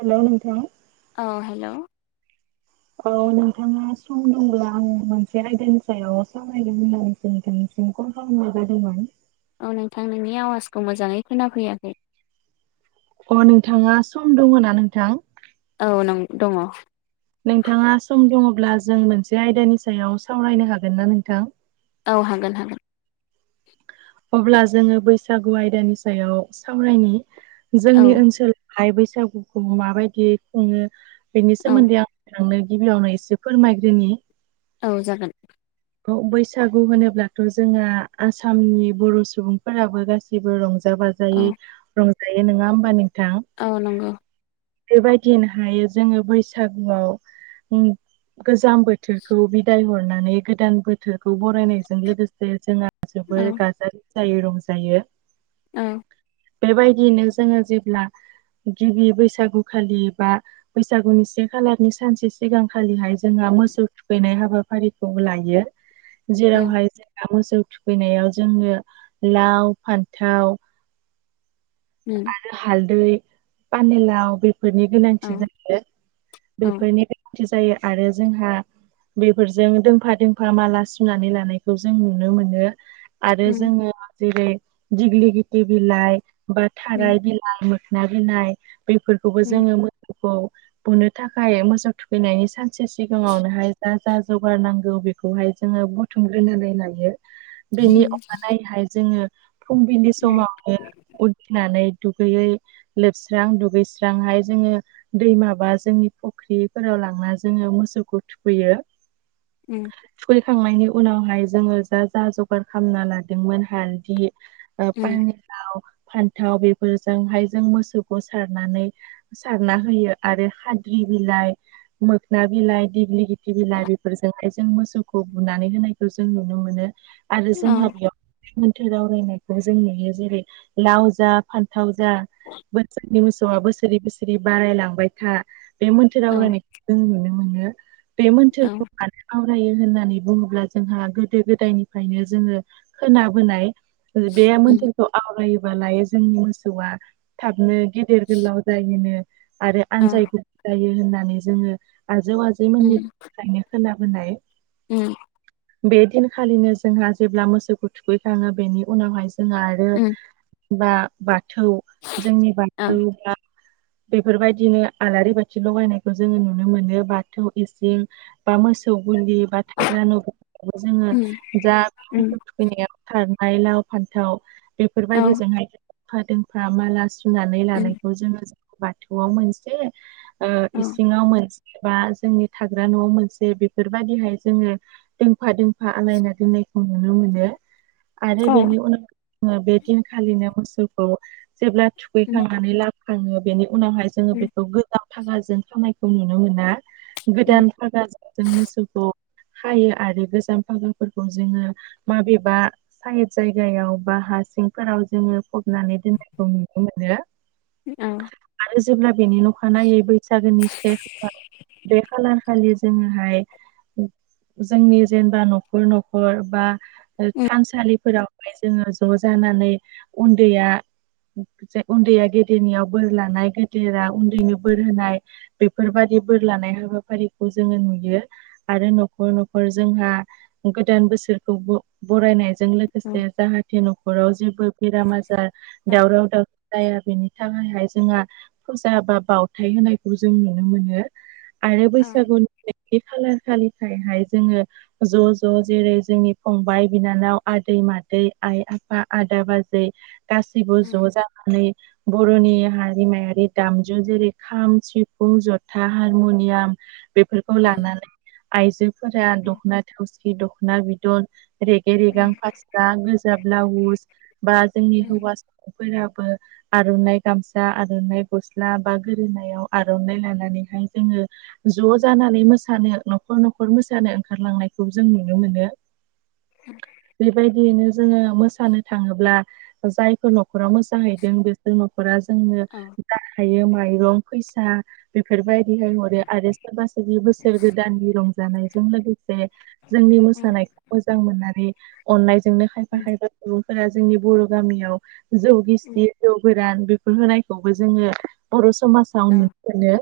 हेल' नोंथां। ओ हेल'। औ नोंथाङा सम दंब्ला आं मोनसे आयदानि सायाव सावरायदों होननानै जों नोंथानिसिम कल खालामनाय जादोंमोन। औ नोंथां नोंनि आवाजखौ मोजाङै खोनाफैयाखै। अ नोंथाङा सम दङ ना नोंथां? औ नों दङ। नोंथाङा सम दङब्ला जों मोनसे आयदानि सायाव सावरायनो हागोन ना नोंथां? औ हागोन हागोन। अब्ला जोङो बैसागु आयदानि सायाव सावरायनि औ जोंनि ओनसोल हाय बैसागुखौ माबायदि खुङो बेनि औ सोमोन्दै आं नोंनो गिबियावनो एसे फोरमायग्रोनि। औ जागोन। औ बैसागु होनोब्लाथ' जोंहा आसामनि बर' सुबुंफोराबो गासैबो रंजा औ बाजायै रंजायो नङा होमबा नोंथां? औ नंगौ। बेबायदिनो हायो जोङो बैसागुआव गोजां बोथोरखौ बिदाय हरनानै गोदान बोथोरखौ बरायनायजों लोगोसे जोंहा औ जोबोर गाजा जाय रंजायो। उम। बेबायदियैनो जोङो जेब्ला गिबि बैसागुखालि बा बैसागुनि सें खालारनि सानसे सिगांखालिहाय जोंहा मोसौ थुखैनाय हाबाफारिखौ लायो औ जेरावहाय जों मोसौ थुखैनायाव जोंङनो लाव फान्थाव उम। हालदै पानलाव बेफोरनि औ गोनांथि जायो औ बेफोरनि जायो आरो जोंहा बेफोरजों दोंफा दोंफा माला सुनानै लानायखौ जों नुनो मोनो‌ आरो उम जोङो जेरै दिग्लि गिथिर बिलाइ बा उम थाराय बि [unintelligible] मोखोना बिलाइ बेफोरखौबो उम जोङो मोसौखौ बुनो थाखाय मोसौ थुखैनायनि सानसे सिगाङावनोहाय जा जा जगार नांगौ बेखौहाय जोङो बु थुमग्रोनानै लायो बेनि अखानायैहाय जोङो फुंबिलि समावनो नानै दुगैयै लोबस्रां दुगैस्रांहाय जोङो दै माबा जोंनि फुख्रिफोराव लांना जोङो मोसौखौ थुखैयो। उम। थुखैखांनायनि उनावहाय जोङो जा जा जगार खालामना लादोंमोन हालदि बा उम पानिलाव फान्थाव बेफोरजोंहाय जों मोसौखौ सारनानै सारना होयो आरो खाद्रि बिलाइ मोखना बिलाइ दिग्लि [unintelligible] बिलाइ बेफोरजोंहाय जों मोसौखौ बुनानै होनायखौ जों नुनो मोनो आरो औ जोंहा बेयाव मोनथोर आवरायनायखौ जों नुयो जेरै लाव जा फान थाव जा बोसोरनि मोसौआ बोसोर बोसोर बारायलांबाय था। बे मोन्थोर औ आवरायनायखौ जों नुनो मोनो बे मोन्थोरखौ माने आवरायो होननानै बुङोब्ला जोंहा गोदो गोदायनिफ्रायनो जोङो खोनाबोनाय बे उम मोन्थोरखौ आवरायोबालाय जोंनि मोसौआ थाबनो गिदिर गोलाव जायोनो आरो औ आनजाय गोलाव जायो होननानै जोङो आजौ आजै जैमोननि फ्रायनो खोनाबोनाय। ओ। बे दिनखालिनो जोंहा जेब्ला मोसौखौ थुखैखाङो बेनि उनावहाय जोंहा आरो बा बाथौ जोंनि औ बाथौ उम बा बेफोरबायदिनो आलारि बाथि लगायनायखौ जोङो नुनो मोनो। बाथौ इसिं बा मोसौ गलि बा थाग्रा न'बो उम जोङो औ जा थुखैनायाव सारनाय लाव फान्थाव। बेफोरबायदि फा दोंफा माला सुनानै उम लानायखौ जोङो बाथौआव मोनसे ओ औ उम इसिङाव मोनसे बा जोंनि थाग्रा न'आव मोनसे बेफोरबायदिहाय जोङो दोंफा दोंफा आलायना दोननायखौ नुनो मोनो। आरो बेनि उनाव जोङो बे दिनखालिनो मोसौखौ जेब्ला थुखैखांनानै लाबो खाङो बेनि उनावहाय जोङो बेखौ गोजाम थानाजों थांनायखौ नुनो मोना। उम औ उम औ गोदान फागा जों मोसौखौ खायो आरो गोजाम फागाफोरखौ जोङो माबेबा साइ जायगायाव बा हा सिं फोराव जोङो फबनानै दोननायखौ नुनो मोनो। औ। आरो जेब्ला बेनि अखानायै बैसागोनि से खालार बे खालार खालि जोङोहाय जोंनि जेनेबा न'खर न'खर बा औ उम थानसालिफोरावहाय जोङो ज' जानानै उन्दैया ज उन्दैया गेदेरनियाव बोर लानाय, गेदेरा उन्दैनि बोर होनाय बेफोरबादि बोर लानाय हाबाफारिखौ जोङो नुयो। आरो न'खर न'खर जोंहा गोदान बोसोरखौ बरायनाय जों लोगोसे जाहाथे न'खराव जेबो बेराम-आजार, दावराव-दावसि जाया, बेनि थाखायहाय जोंहा फुजा बा बावथाय होनायखौ जों नुनो मोनो। आरो बैसागुनि खालार खालिफ्रायहाय जोङो ज' ज' जेरै जोंनि फंबाइ-बिनानाव, आदै-मादै, आइ-आफा आदा-बाजै गासैबो ज' उम जानानै बर'नि हारिमायारि दामजु। जेरै- खाम, सिफुं, जथा, हारमुनियाम, बेफोरखौ लानानै आइजोफोरा दख'ना थावसि दख'ना बिदन रेगे रेगां उम फास्रा गोजा ब्लाउस बा जोंनि हौवाफोराबो आर'नाइ गामसा आर'नाइ गस्ला बा गोरोनायाव आर'नाइ लानानैहाय जोङो ज' जानानै मोसानो न'खर न'खर मोसानो ओंखारलांनायखौ जों नुनो मोनो। बे बायदियैनो जोङो मोसानो थाङोब्ला जायफोर न'खरा मोसाहैदों बेसोर न'खरा जोंनो औ जा हायो माइरं, फैसा बेफोरबायदिहाय हरो आरो सोरबा सोरबा बोसोर गोदाननि रंजानायजों लोगोसे जोंनि उम मोसानायखौ मोजां मोननानै अननायजोंनो खायफा उम खायफा सुबुंफोरा जोंनि बर' गामियाव जौ गिसि, जौ गोरान, बेफोर होनायखौबो जोङो बर' समाजाव नुनो मोनो।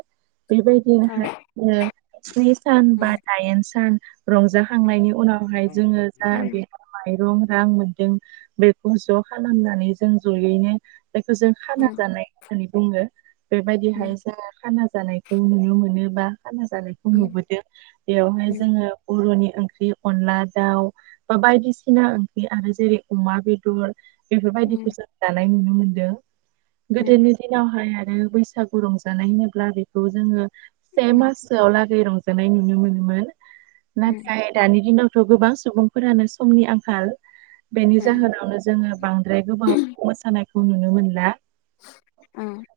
बे बायदिनोहाय स्नि सान बा दाइन सान रंजा खांनायनि उनावहाय जोङो जा बि माइरं रां मोनदों बेखौ ज' खालामनानै जों जयैनो बेखौ जों खाना जानाय होननानै बुङो। बे बायदिहाय जोङो खाना जानायखौ नुनो मोनो बा खाना जानायखौ नुबोदों। बेयावहाय जोङो बर'नि ओंख्रि अनला दाउ, बा बायदिसिना ओंख्रि आरो जेरै- अमा बेदर, बेफोरबायदिखौ जों जानाय नुनो मोनदों। गोदोनि दिनावहाय आरो बैसागु रंजानाय होनोब्ला बेखौ जोङो से मास लागै रंजानाय नुनो मोनोमोन। नाथाय दानि दिनावथ' गोबां सुबुंफोरानो समनि आंखाल। बेनि जाहोनावनो जोङो बांद्राय गोबाव मोसानायखौ नुनो मोनला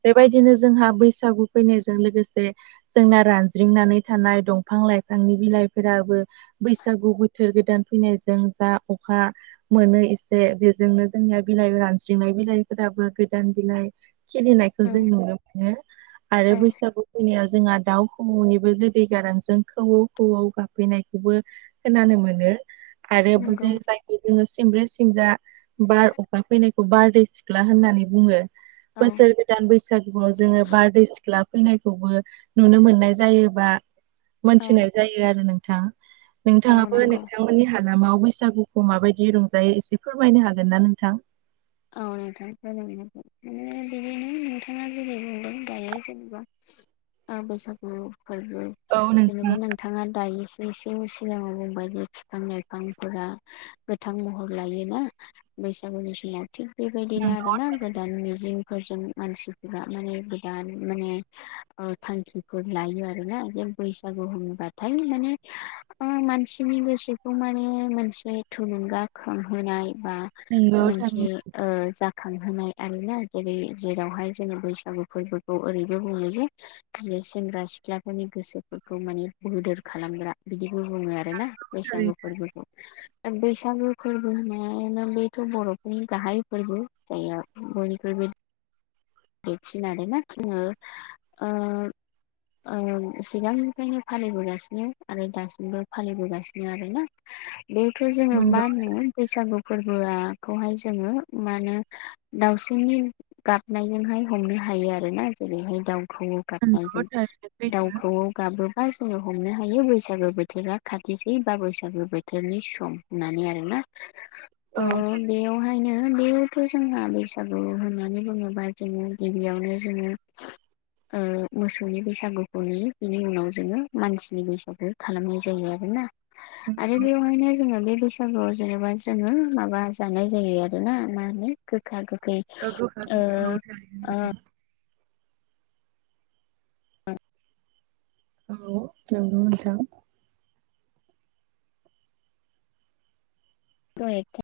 बेबायदिनो जोंहा बैसागु फैनायजों लोगोसे जोंना रानज्रिंनानै थानाय दंफां लाइफांनि बिलाइफोराबो बैसागु बोथोर गोदान फैनायजों जा अखा मोनो एसे बेजोंनो जोंनिया बिलाइ रानज्रिंनाय बिलाइफोराबो गोदान बिलाइ खलिनायखौ औ जों नुनो मोनो आरो औ बैसागु फैनायाव जोंहा दाउ खौऔनिबो गोदै गारांजों खौवौ खौवौ गाबफैनायखौबो खोनानो मोनो आरो बि नंगौ जिबायदि जोङो सिमब्रे सिमब्रा बार, अखा फैनायखौ बारदै सिख्ला होननानै बुङो औ बोसोरनि गोदान बैसागुआव जोङो बारदै सिख्ला फैनायखौबो नुनो मोननाय जायोबा औ मोनथिनाय जायो आरो नोंथां औ नोंथाङाबो नंगौ नोंथांमोननि हालामाव बैसागुखौ माबायदि दि रंजायो एसे फोरमायनो हागोन ना नोंथां? औ नोंथां रायलाय जागोन माने बिदिनो नोंथाङा जेरै बुंदों दायो जेनेबा ओ बैसागु फोरबो औ नोंथां जेनेबा नों नोंथाङा दायोसो एसे सिगाङाव बुंबायदि बिफां लाइफांफोरा गोथां महर लायोना बैसागुनि समाव थिग बेबायदिनो नंगौ आरोना गोदान मिजिंफोरजों मानसिफोरा माने गोदान माने ओ थांखिफोर लायो आरोना जों बैसागु होनोबाथाय माने ओ मानसिनि गोसोखौ माने मोनसे थुलुंगाखांहोनाय बा नंगौ थारैनो मोनसे ओ जाखांहोनाय आरोना जेरै जेरावहाय जोङो बैसागु फोरबोखौ ओरैबो बुङो जे जे सेंग्रा सिख्लाफोरनि गोसोफोरखौ माने बोदोर खालामग्रा बिदिबो बुङो आरो आरोना बैसागु थारैनो फोरबोखौ बैसागु फोरबोहोननायानो बेथ' बर'फोरनि गाहाय फोरबो जाया बयनिख्रुबो बेथिनानोना जोङो ओ ओ सिगांनिफ्रायनो फालिबोगासिनो आरो दासिमबो फालिबोगासिनो आरोना बेखो जोङो नंगौ माहोनो बैसागु फोरबोआखौहाय जोङो मा होनो दाउसिननि गाबनायजोंहाय हमनो हायो आरोना जेरैहाय दाउखौ गाबनायजों नंगौ थारैनो सैथो दाउखौवौ गाबोबा जोङो हमनो हायो बैसागो बोथोरा खाथिसै बा बैसागो बोथोरनि सम नानै आरोना औ थ' बेयावहायनो बेयावथ' जोंहा बैसागु होननानै बुङो बा गिबि गिबियावनो जोङो ओ मोसौनि बैसागुखौ नुयो बिनि उनाव जोङो मानसिनि बैसागु खालामनाय जायो आरोना आरो नंगौ। बेयावहायनो जोङो बे बैसागुआव जेनेबा जोङो माबा जानाय जायो आरोना मा होनो गोखा गोखै ओ गोख ओ ओ औ थेवद नोंथां [unintelligible]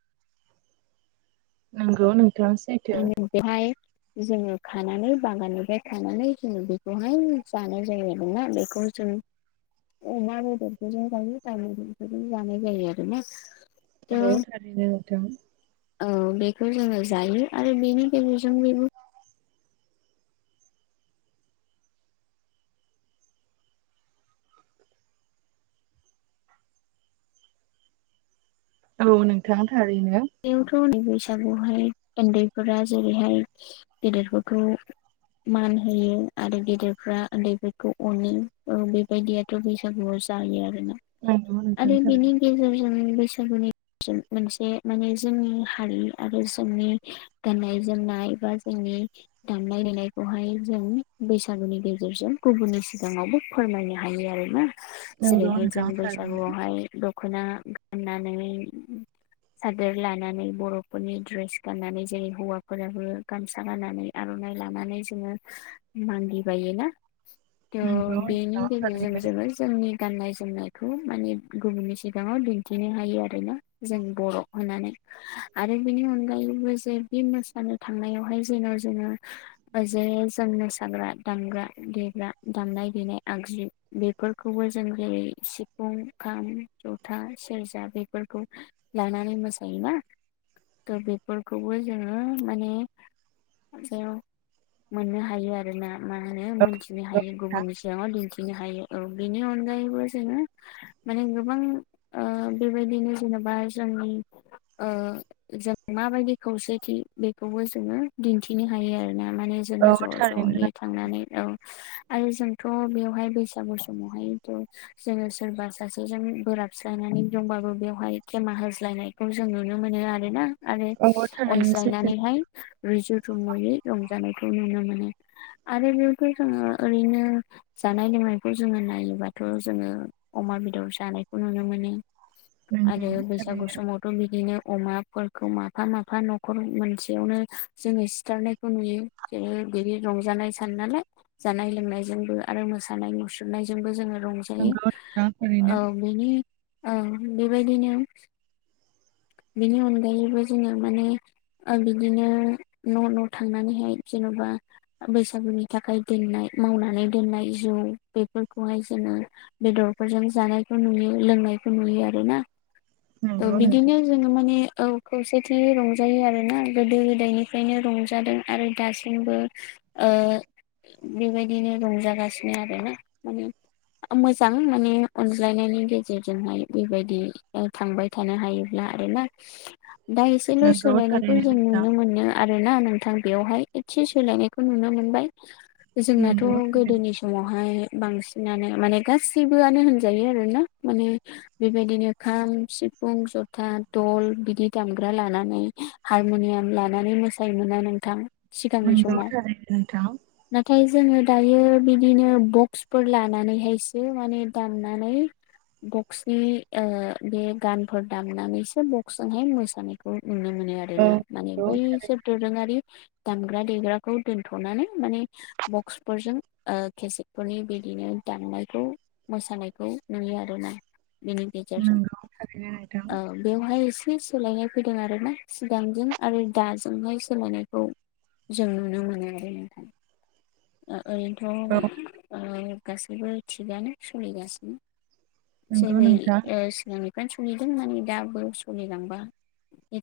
नंगौ नोंथां सैथो [unintelligible] जोङो खानानै बागाननिफ्राय खानानै जोङो बेखौहाय जानाय जायो आरोना बेखौ जों अमा बेदरफोरजों जायो ताजफोरजोंबो जानाय जायो आरोना औ थ' थारैनो नोंथां औ बेखौ जोङो जायो आरो बेनि गेजेरजों बेबो औ नोंथां थारैनो बेयावथ' बैसागुहाय उन्दैफोरा जेरैहाय गेदेर फोरखौ मान होयो आरो गेदेरफ्रा उन्दैफोरखौ अनो बेबायदि आरो बे बैसागुआव जायो आरो ना नंगौ नोंथां आरो थारैनो बेनि गेजेरजों बैसागुनि मोनसे माने जोंनि हारि आरो जोंनि गाननाय जोमनाय बा जोंनि दामनाय देनायखौहाय जों बैसागुनि गेजेरजों गुबुननि सिगाङावबो फोरमायनो हायो आरोना नंगौ जेरैहाय जों नोंथां थारैनो बैसागुआवहाय दख'ना गाननानै सादोर लानानै बर'फोरनि द्रेस गाननानै जेरै हौवाफोराबो गामसा गानानै आर'नाइ लानानै जोङो मालि बायो ना द थ' बेनि गेजेरजों जोङो जोंनि गाननाय जोमनायखौ माने गुबुननि सिगाङाव दिन्थिनो हायो आरोना जों बर' होननानै आरो बेनि अनगायैबो जे बे मोसानो थांनायावहाय जेन' जोङो ओ जे जों मोसाग्रा दामग्रा देग्रा दामनाय देनाय आगजु बेफोरखौबो जों जेरै सिफुं खाम जथा सेरजा बेफोरखौ लानानै मोसायोना थ' बेफोरखौबो जोङो माने हाथायाव मोननो हायो आरोना मा होनो औ मोनथिनो नंगौ हायो नोंथां। गुबुननि सिगाङाव दिन्थिनो हायो औ बेनि अनगायैबो जोङो माने गोबां बेबायदिनो जेनेबा जोंनि आ जों माबायदि खौसेथि बेखौबो जोङो दिन्थिनो हायो आरोना माने जेने औ ज' थारैनो ज' थांनानै औ आरो जोंथ' बेवहाय बैसागु समावहायथ' जोङो सोरबा सासेजों बोराबस्लायनानै दंबाबो बेवहाय गेमा होज्लायनायखौ जों नुनो मोनो आरो ना आरो औ थारैनो सैथो अनज्लायनानैहाय रुजु रुमुयै रंजानायखौ नुनो मोनो आरो बेयावथ' जोङो ओरैनो जानाय लोंनायखौ जोङो नायोबाथ' जोङो अमा बेदर जानायखौ नुनो मोनो नंगौ आरो बेैसागु सम थारैनो बिदिनो अमाफोरखौ माफा माफा न'खर मोनसेयावनो जोङो सिथारनायखौ नुयो जेरै बिदि रंजानाय सान नालाय जानाय लोंनायजोंबो आरो मोसानाय मुसुरनायजोंबो जोङो रंज नंगौ नोंथां थारैनो बेनि बेबायदिनो बिनि अनगायैबो जोङो माने ओं बिदिनो न' न' थांनानैहाय जेन'बा बैसागुनि थाखाय दोननाय मावनानै दोननाय जौ बेफोरखौहाय जोङो बेदरफोरजों जानायखौ नुयो लोंनायखौ नुयो आर ना नंगौ नोंथां जोङो माने औ खौसेथियै रंजायो आरो ना गोदो गोदायनिफ्रायनो रंजादों आरो दासिमबो ओ बेबायदिनो रंजागासिनो आरोना माने मोजां माने अनज्लायनायनि गेजेरजोंहाय बेबायदि ओ थांबाय थानो हायो आरोना दा एसेल' नंगौ सोलायनायखौ थारैनो जों नोंथां नुनो मोनो आरो ना नोंथां बेयावहाय एसे सोलायनायखौ नुनो मोनबाय जोंनाथ' नंगौ थारैनो गोदोनि समावहाय बांसिनानो माने गासैबोआनो होनजायो आरोना माने बेबायदिनो खाम सिफुं जथ जथा दल बिदि दामग्रा लानानै हारमुनियाम लानानै मोसायोमोन ना नोंथां सिगांनि नंगौ समाव थारैनो नोंथां नाथाय जोङो दायो बिदिनो बक्सफोर लानानैहायसो माने दामनानै बक्सनि ओ बे गानफोर दामनानैसो बक्सजोंहाय मोसानायखौ नुनो मोनो औ आरोना माने नंगौ बैसोर थारैनो दोरोङारि दामग्रा देग्राखौ दोनथ'नानै माने बक्सफोरजों ओ केसेटफोरनि बिदिनो दामनायखौ मोसानायखौ नुयो आरोना बेनि गे नंगौ थारैनो नोंथां औ बेवहाय एसे सोलायनाय फैदों आरो ना सिगांजों आरो दाजोंहाय सोलायनायखौ जों नुनो मोनो आरो नोंथां। ओ औ ओरैनोथ' ओ गासैबो थिगानो सोलिगासिनो। नंगौ जेरै- नोंथां ओ सिगांनिफ्रायनो सलिदों माने दाबो सलिलांबा